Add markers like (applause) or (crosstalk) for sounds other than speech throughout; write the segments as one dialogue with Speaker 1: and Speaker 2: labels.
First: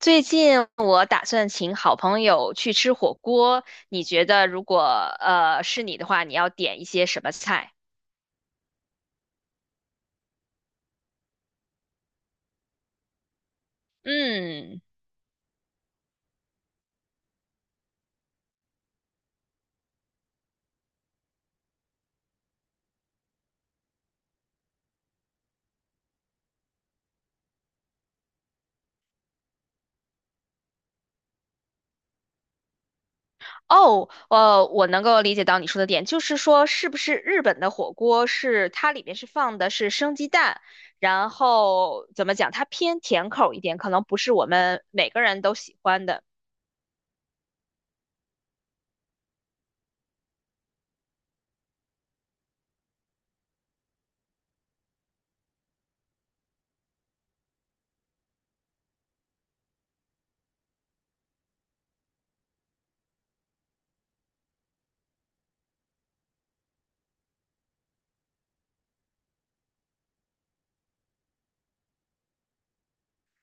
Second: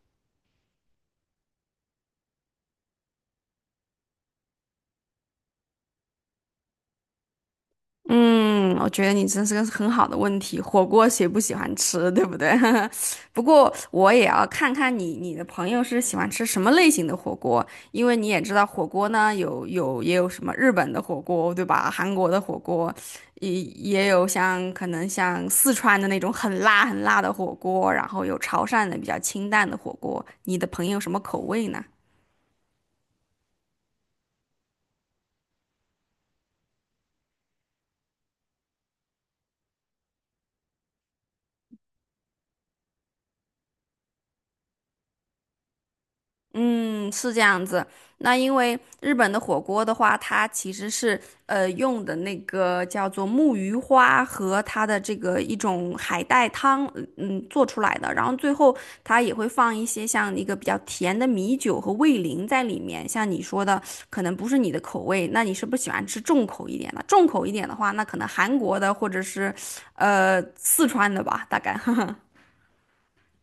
Speaker 1: 最近我打算请好朋友去吃火锅，你觉得如果是你的话，你要点一些什么菜？
Speaker 2: 嗯，我觉得你真是个很好的问题。火锅谁不喜欢吃，对不对？(laughs) 不过我也要看
Speaker 1: 嗯。
Speaker 2: 看你的朋友是喜欢吃什么类型的火锅，因为你也知道火锅呢也有什么日本的火锅，对吧？韩国的火锅，也有像可能像四川的那种很辣很辣的火锅，然后有潮汕的比较清淡的火锅。你的朋友什么口味呢？
Speaker 1: 我能够理解到你说的点，就是说是不是日本的火锅是它里面是放的是生鸡蛋，然后怎么讲，它偏甜口一点，可能不是我们每个人都喜欢的。
Speaker 2: 嗯，是这样子。那因为日本的火锅的话，它其实是用的那个叫做木鱼花和它的这个一种海带汤，做出来的。然后最后它也会放一些像一个比较甜的米酒和味淋在里面。像你说的，可能不是你的口味，那你是不是喜欢吃重口一点的？重口一点的话，那可能韩国的或者是四川的吧，大概。(laughs)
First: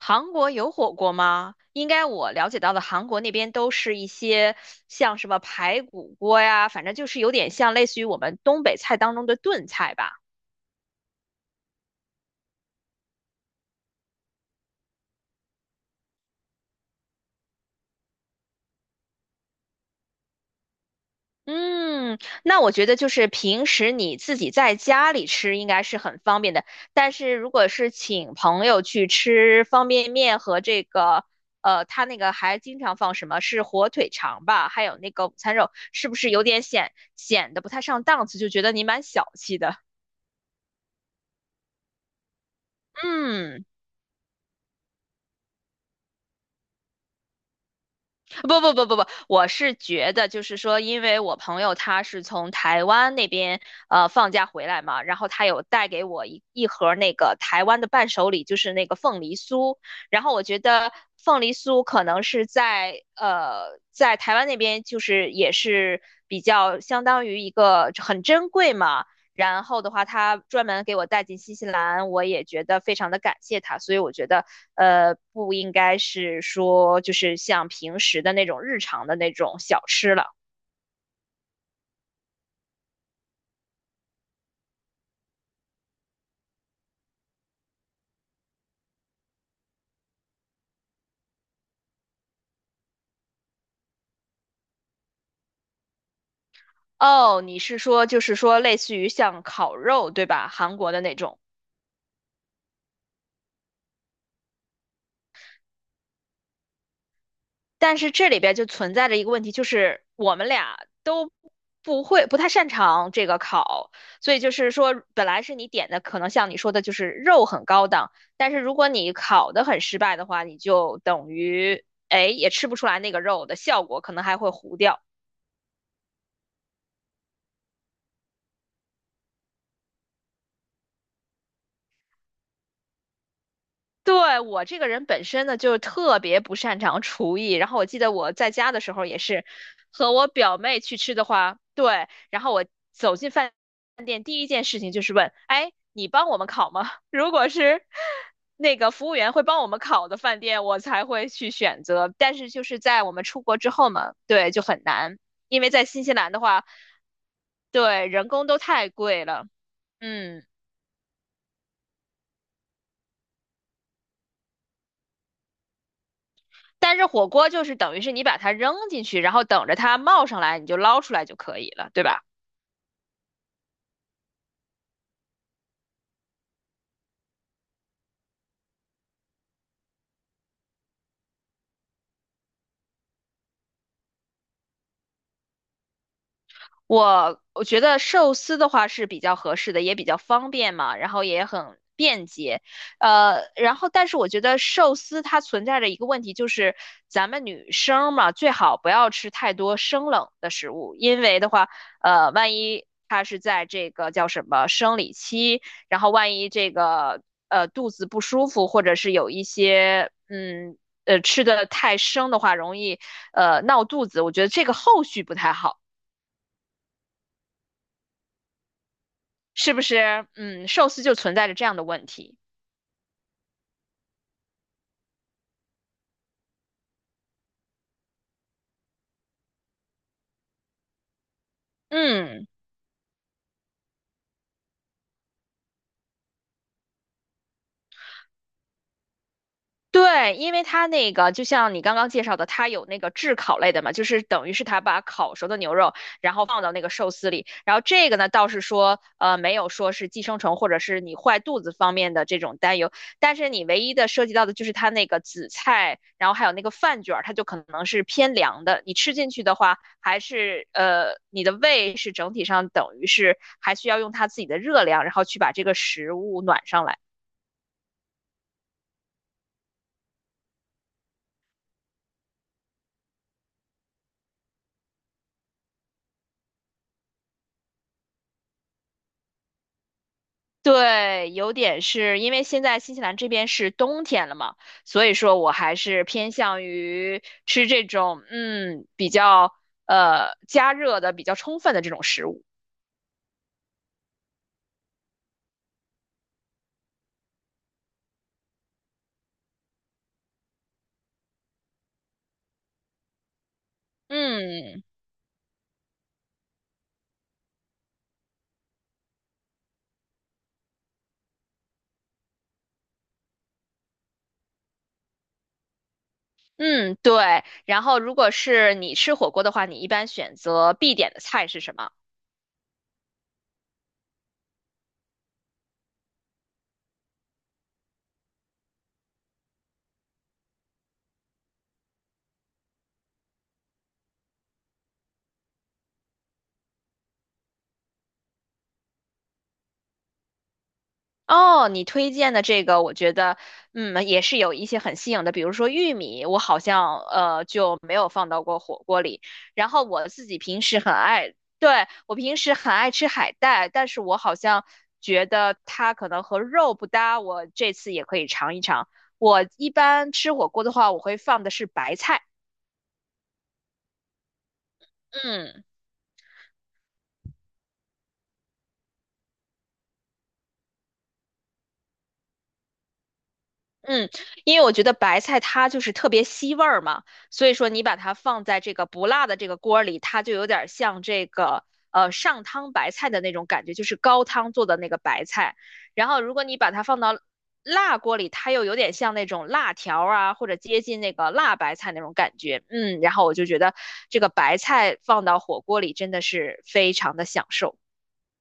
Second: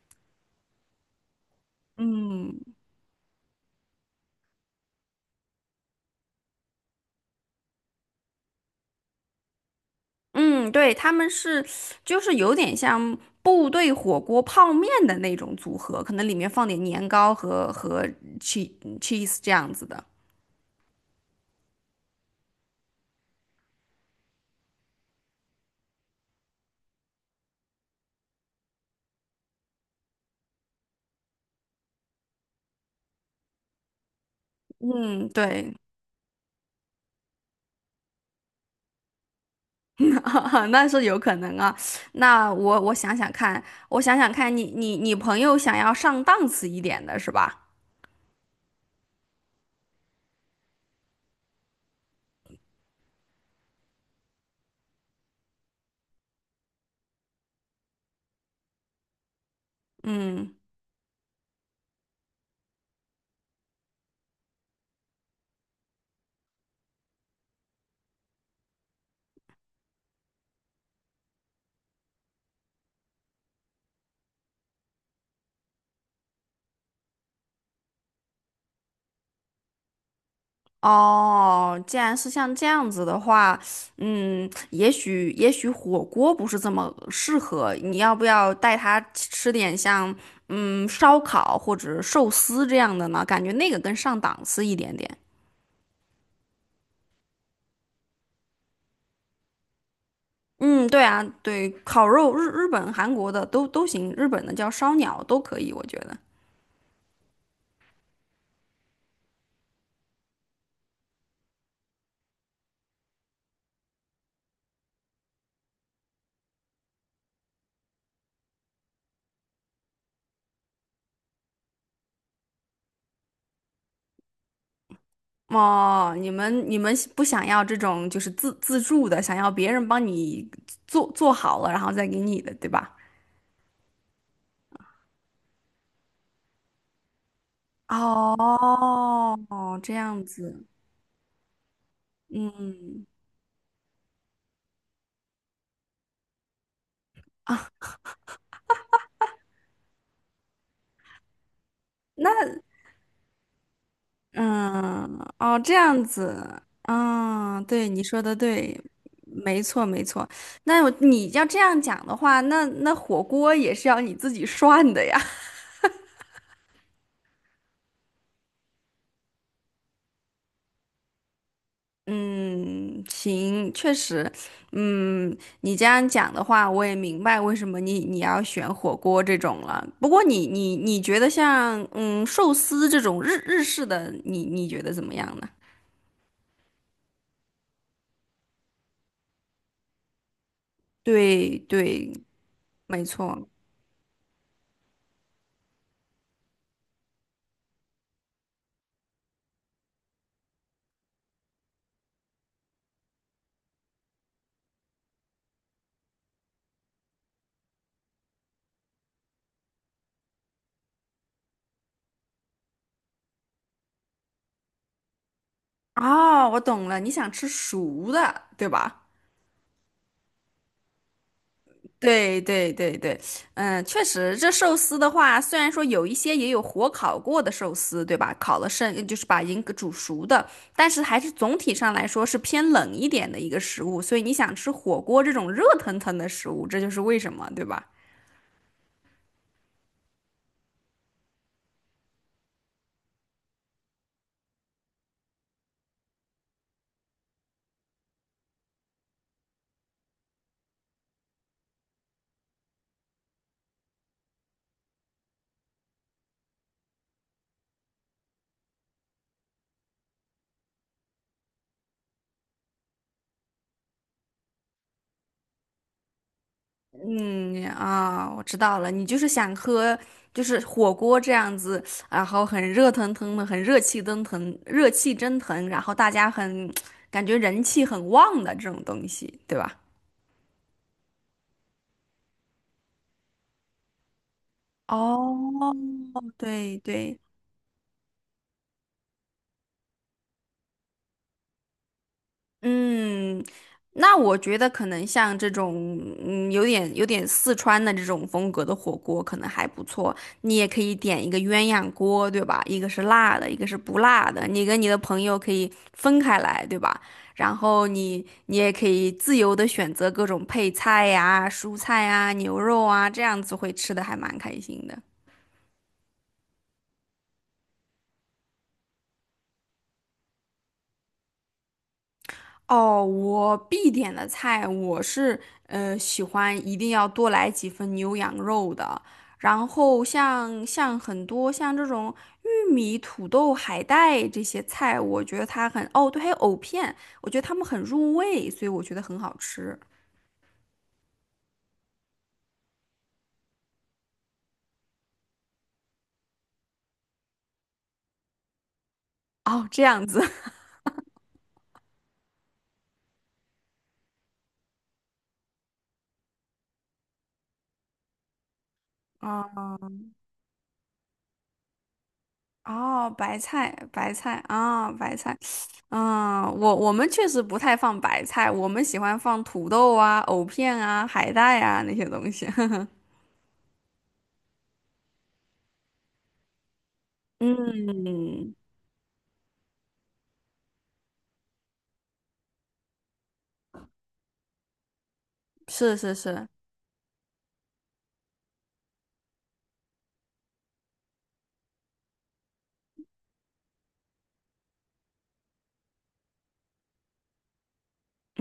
Speaker 1: 韩国有火锅吗？应该我了解到的韩国那边都是一些像什么排骨锅呀，反正就是有点像类似于我们东北菜当中的炖菜吧。
Speaker 2: 嗯，对，他们是，就是有点像部队火锅泡面的那种组合，可能里面放点年糕和 cheese cheese 这样子的。
Speaker 1: 嗯。那我觉得就是平时你自己在家里吃应该是很方便的，但是如果是请朋友去吃方便面和这个，他那个还经常放什么是火腿肠吧，还有那个
Speaker 2: 嗯，
Speaker 1: 午餐肉，
Speaker 2: 对，
Speaker 1: 是不是有点显得不太上档次，就觉得你蛮小气的？
Speaker 2: (laughs) 那是有可能啊。那我想想看，
Speaker 1: 嗯。
Speaker 2: 我想想看你朋友想要上档次一点的是吧？
Speaker 1: 不，我是觉得就是说，因为我朋友他是从台湾那边放假回来嘛，然后他有带给我一盒那个台湾的伴手礼，就是那个凤梨酥。然后我
Speaker 2: 嗯。
Speaker 1: 觉得凤梨酥可能是在台湾那边就是也是比较相当于一个很珍贵嘛，然后的话，他专门给我带进新西兰，我也觉得非常的感谢他。所以我觉得，不应该是说就是像平时的那种日常的那种小吃了。
Speaker 2: 哦，既然是像这样子的话，也许火锅不是这么适合，你要不要带他吃点像烧烤或者寿司这样的呢？感觉那个更上档次一点点。
Speaker 1: 哦，你是说就是说类似于像烤肉，对吧？韩
Speaker 2: 嗯，
Speaker 1: 国的
Speaker 2: 对
Speaker 1: 那
Speaker 2: 啊，
Speaker 1: 种。
Speaker 2: 对，烤肉日本、韩国的都行，日本的叫烧鸟都可以，我觉得。
Speaker 1: 但是这里边就存在着一个问题，就是我们俩都不会，不太擅长这个烤，所以就是说，本来是你点的，可能像你说的，就是肉很高档，但是如果你烤的很失败的话，你就等于，哎，也吃不出来那个肉的效果，可能还会糊掉。
Speaker 2: 哦，你们不想要这种就是自助的，想要别人帮你做好了，然后再给你的，对吧？
Speaker 1: 对，我这个人本身呢，就特别不擅长厨艺。然后我记得我在家的
Speaker 2: 哦，
Speaker 1: 时候也是，
Speaker 2: 哦这
Speaker 1: 和
Speaker 2: 样
Speaker 1: 我表
Speaker 2: 子，
Speaker 1: 妹去吃的话，对，然后我
Speaker 2: 嗯
Speaker 1: 走进饭店，第一件事情就是问，哎，你帮我们烤吗？(laughs) 如果是那个服务员会帮我们烤的饭店，我才会去选择。但是就是在我们出国之后嘛，对，就很
Speaker 2: 嗯，
Speaker 1: 难，
Speaker 2: 哦，
Speaker 1: 因为
Speaker 2: 这
Speaker 1: 在
Speaker 2: 样
Speaker 1: 新西兰的
Speaker 2: 子，
Speaker 1: 话，
Speaker 2: 嗯，对，你
Speaker 1: 对，
Speaker 2: 说
Speaker 1: 人
Speaker 2: 的
Speaker 1: 工都
Speaker 2: 对，
Speaker 1: 太贵了，
Speaker 2: 没错。
Speaker 1: 嗯。
Speaker 2: 那我你要这样讲的话，那火锅也是要你自己涮的呀。
Speaker 1: 但是火锅就是等于是你把它扔进去，然后等着它冒上来，你就捞出来就可以了，对吧？
Speaker 2: 嗯，行，确实，嗯，你这样讲的话，我也明白为什么你要选火锅这种了。不过你觉得像寿司这种日式的，你觉得怎么样呢？
Speaker 1: 我觉得寿司的话是比较合适的，也比较方便嘛，然后也
Speaker 2: 对
Speaker 1: 很
Speaker 2: 对，
Speaker 1: 便捷。
Speaker 2: 没错。
Speaker 1: 然后但是我觉得寿司它存在着一个问题，就是咱们女生嘛，最好不要吃太多生冷的食物，因为的话，万一她是在这个叫什么生理期，然后万一这个肚子不舒服，或者是有一些吃的太生的话，容易闹肚子，我觉得这个后续不太好。
Speaker 2: 哦，我懂了，你想吃熟的，对吧？
Speaker 1: 是不是？嗯，寿司就存在着这样的问题。
Speaker 2: 对对对对，嗯，确实，这寿司的话，虽然说有一些也有火烤过的寿司，对吧？烤了剩就是把已经煮熟的，但是还是总体上来说是
Speaker 1: 嗯。
Speaker 2: 偏冷一点的一个食物，所以你想吃火锅这种热腾腾的食物，这就是为什么，对吧？
Speaker 1: 对，因为它那个就像你刚刚介绍的，它有那个炙烤类的嘛，就是等于是它把烤熟的牛肉，然后放到那个寿司里。然后这个呢，倒是说，没有说是寄生虫或者是你坏肚子方面的这种担忧。但是你唯一的涉及到的就是它那个紫菜，然后还有那个饭卷儿，它就可能是偏凉的。你吃进去的话，还是你的胃是整体上等于是还需要用它自己的热量，然后去把这个食物暖上来。
Speaker 2: 嗯啊，我知道了，你就是想喝就是火锅这样子，然后很热腾腾的，很热气腾腾，热气蒸腾，然后大家很感觉人气很旺的这种东西，对吧？
Speaker 1: 对，有点是因为现在新西兰这边是冬天了嘛，所以说我
Speaker 2: 哦，
Speaker 1: 还是偏向
Speaker 2: 对对，
Speaker 1: 于吃这种嗯比较加热的比较充分的这种食物。
Speaker 2: 嗯，那我觉得可能像这种，有点四川的这种风格的火锅可能还不错。你也可以点一个鸳鸯锅，对吧？一个是辣的，一个是不辣的。你跟
Speaker 1: 嗯
Speaker 2: 你的朋友可以分开来，对吧？然后你也可以自由的选择各种配菜呀、蔬菜呀、牛肉啊，这样子会吃的还蛮开心的。
Speaker 1: 嗯，对。然后如果是你吃火锅的话，你一般选择必点的菜是什么？
Speaker 2: 哦，我必点的菜，我是喜欢一定要多来几份牛羊肉的。然后像很多像这种玉米、土豆、海带这些菜，我觉得它很，哦，对，还有藕片，我觉得它们很入味，所以我觉得很好吃。
Speaker 1: 哦，你推荐的这个，我觉得，嗯，也是有一些很新颖的，比如说玉米，我好像就没有放到过火锅里。
Speaker 2: 哦，
Speaker 1: 然
Speaker 2: 这
Speaker 1: 后
Speaker 2: 样
Speaker 1: 我
Speaker 2: 子。
Speaker 1: 自己平
Speaker 2: (laughs)
Speaker 1: 时很爱，对，我平时很爱吃海带，但是我好像觉得它可能和肉不搭，我这次也可以尝一尝。我
Speaker 2: 啊
Speaker 1: 一般吃火锅的话，我会放的是白菜，
Speaker 2: 哦，白菜，白菜啊，白菜，
Speaker 1: 嗯。
Speaker 2: 嗯，我们确实不太放白菜，我们喜欢放土豆啊、藕片啊、海带啊那些东西。(laughs)
Speaker 1: 嗯，因为我觉得白菜它就是特别吸味儿嘛，所以说你把它放
Speaker 2: 嗯，
Speaker 1: 在这个不辣的这个锅里，它就有点儿像这个上汤白菜的那种感觉，就是高汤做的那个白菜。
Speaker 2: 是
Speaker 1: 然
Speaker 2: 是
Speaker 1: 后如果
Speaker 2: 是，
Speaker 1: 你把它放到辣锅里，它又有点像那种辣条儿啊，或者接近那个辣白菜那种感觉。嗯，然后我就觉得这个白菜放到火锅里真的是非常的享受。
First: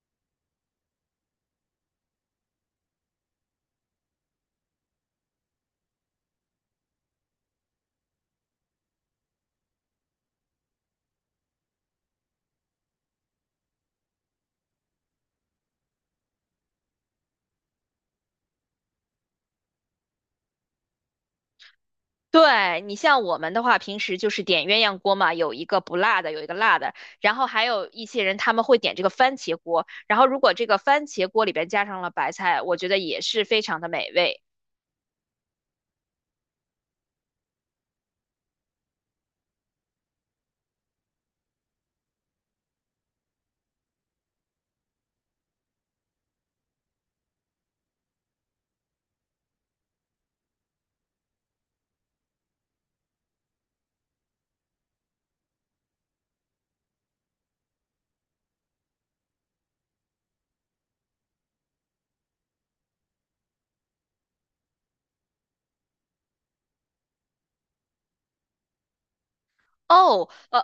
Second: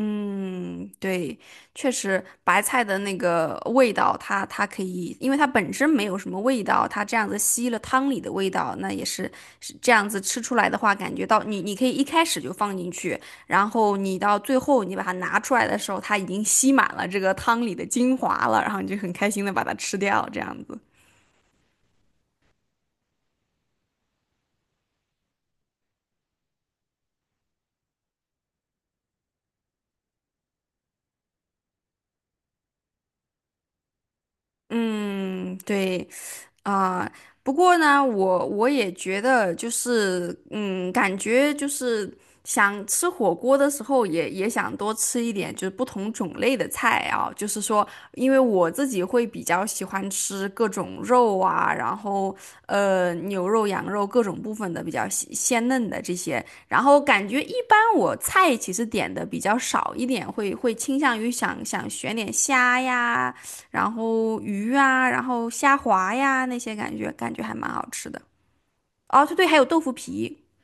Speaker 2: 嗯，对，确实，白菜的那个味道它，它可以，因为它本身没有什么味道，它这样子吸了汤里的味道，那也是是这样子吃出来的话，感觉到你可以一开始就放进去，然后你到最后你把它拿出来的时候，它已经吸满了这个汤里的精华了，然后你就很开心的把它吃掉，这样子。
Speaker 1: 对，你像我们的话，平时就是点鸳鸯锅嘛，有一个不辣的，有一个辣的，然后还有一些人他们会点这个番茄锅，然后如果这个番茄锅里边加上了白菜，我觉得也是非常的美味。
Speaker 2: 嗯，对，啊，不过呢，我也觉得就是，嗯，感觉就是想吃火锅的时候也，也想多吃一点，就是不同种类的菜啊。就是说，因为我自己会比较喜欢吃各种肉啊，然后牛肉、羊肉各种部分的比较鲜嫩的这些。然后感觉一般，我菜其实点的比较少一点，会倾向于想选点虾呀。然后鱼啊，然后虾滑呀那些感觉，感觉还蛮好吃的。哦，对对，还有豆腐
Speaker 1: 哦，
Speaker 2: 皮，
Speaker 1: 呃，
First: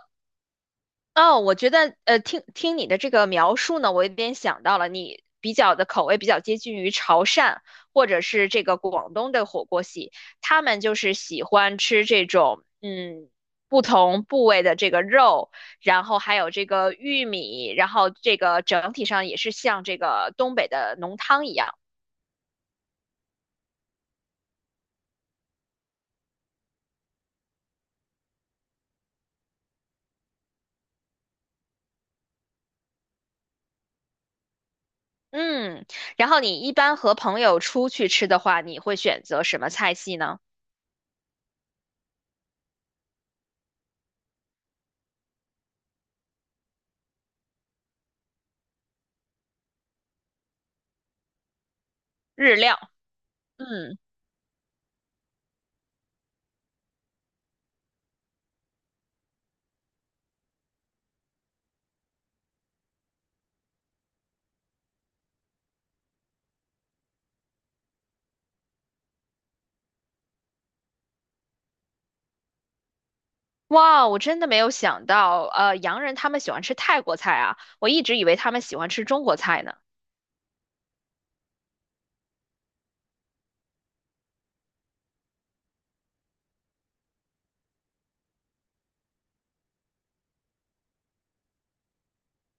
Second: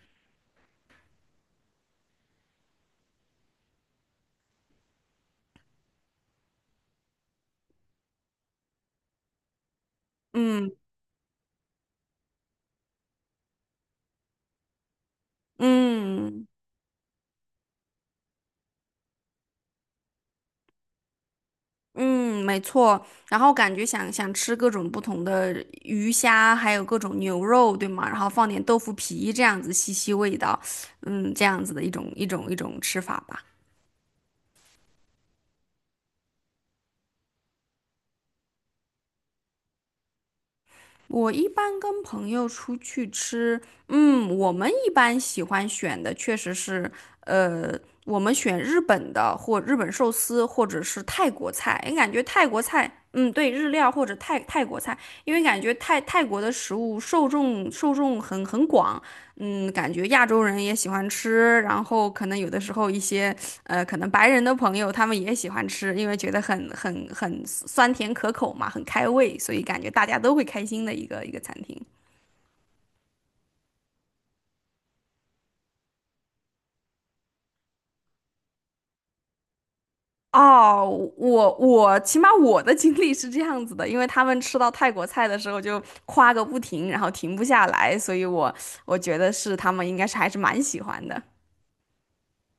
Speaker 1: 哦，我觉得听听你的这个描述呢，我有点想到了，你比较的口味比较接近于潮汕或者是这个广东的火锅系，他
Speaker 2: 嗯
Speaker 1: 们就是喜欢吃这种嗯不同部位的这个肉，然后还
Speaker 2: 嗯
Speaker 1: 有这个玉米，然后这个整体上也是像这个东北的浓汤一样。
Speaker 2: 嗯，没错。然后感觉想吃各种不同的鱼虾，还有各种牛肉，对吗？然后放点豆腐皮，这样子吸吸味道，嗯，这样子的一种吃法吧。
Speaker 1: 嗯，然后你一般和朋友出去吃的话，你会选择什么菜系呢？
Speaker 2: 我一般跟朋友出去吃，嗯，我们一般喜欢选的确实是，呃，我们选日本的或日本寿司，或者是泰国菜，因为感觉泰
Speaker 1: 日
Speaker 2: 国
Speaker 1: 料。
Speaker 2: 菜，嗯，对，日料
Speaker 1: 嗯。
Speaker 2: 或者泰国菜，因为感觉泰国的食物受众很广，嗯，感觉亚洲人也喜欢吃，然后可能有的时候一些可能白人的朋友他们也喜欢吃，因为觉得很酸甜可口嘛，很开胃，所以感觉大家都会开心的一个餐厅。
Speaker 1: 哇，我真的没有想到，洋人他们喜欢吃泰国菜啊，我一直以为他们喜欢吃中国菜呢。
Speaker 2: 哦，我起码我的经历是这样子的，因为他们吃到泰国菜的时候就夸个不停，然后停不下来，所以我觉得是他们应该是还是蛮喜欢的。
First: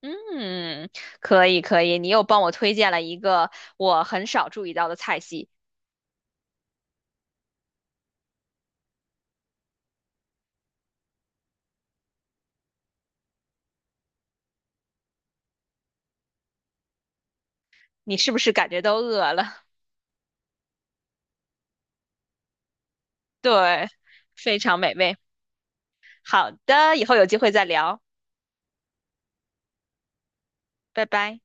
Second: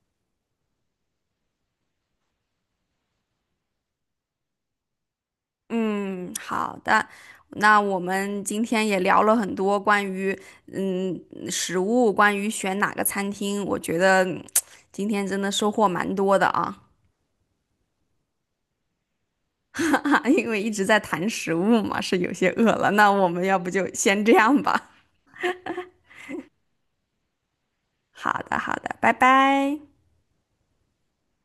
Speaker 1: 嗯，可以可以，你又帮我推荐了一个我很少注意到的菜系，
Speaker 2: 嗯，好的。那我们今天也聊了很多关于嗯食物，关于选哪个餐厅，我觉得今天真的收获蛮多的啊，
Speaker 1: 你是不是感觉都饿了？
Speaker 2: (laughs) 因为一直在谈食物嘛，是有些饿了。那我
Speaker 1: (laughs)
Speaker 2: 们要不就
Speaker 1: 对，
Speaker 2: 先这
Speaker 1: 非
Speaker 2: 样
Speaker 1: 常
Speaker 2: 吧。
Speaker 1: 美味。好的，以后有机会再聊，
Speaker 2: 好的，好的，拜拜。
Speaker 1: 拜拜。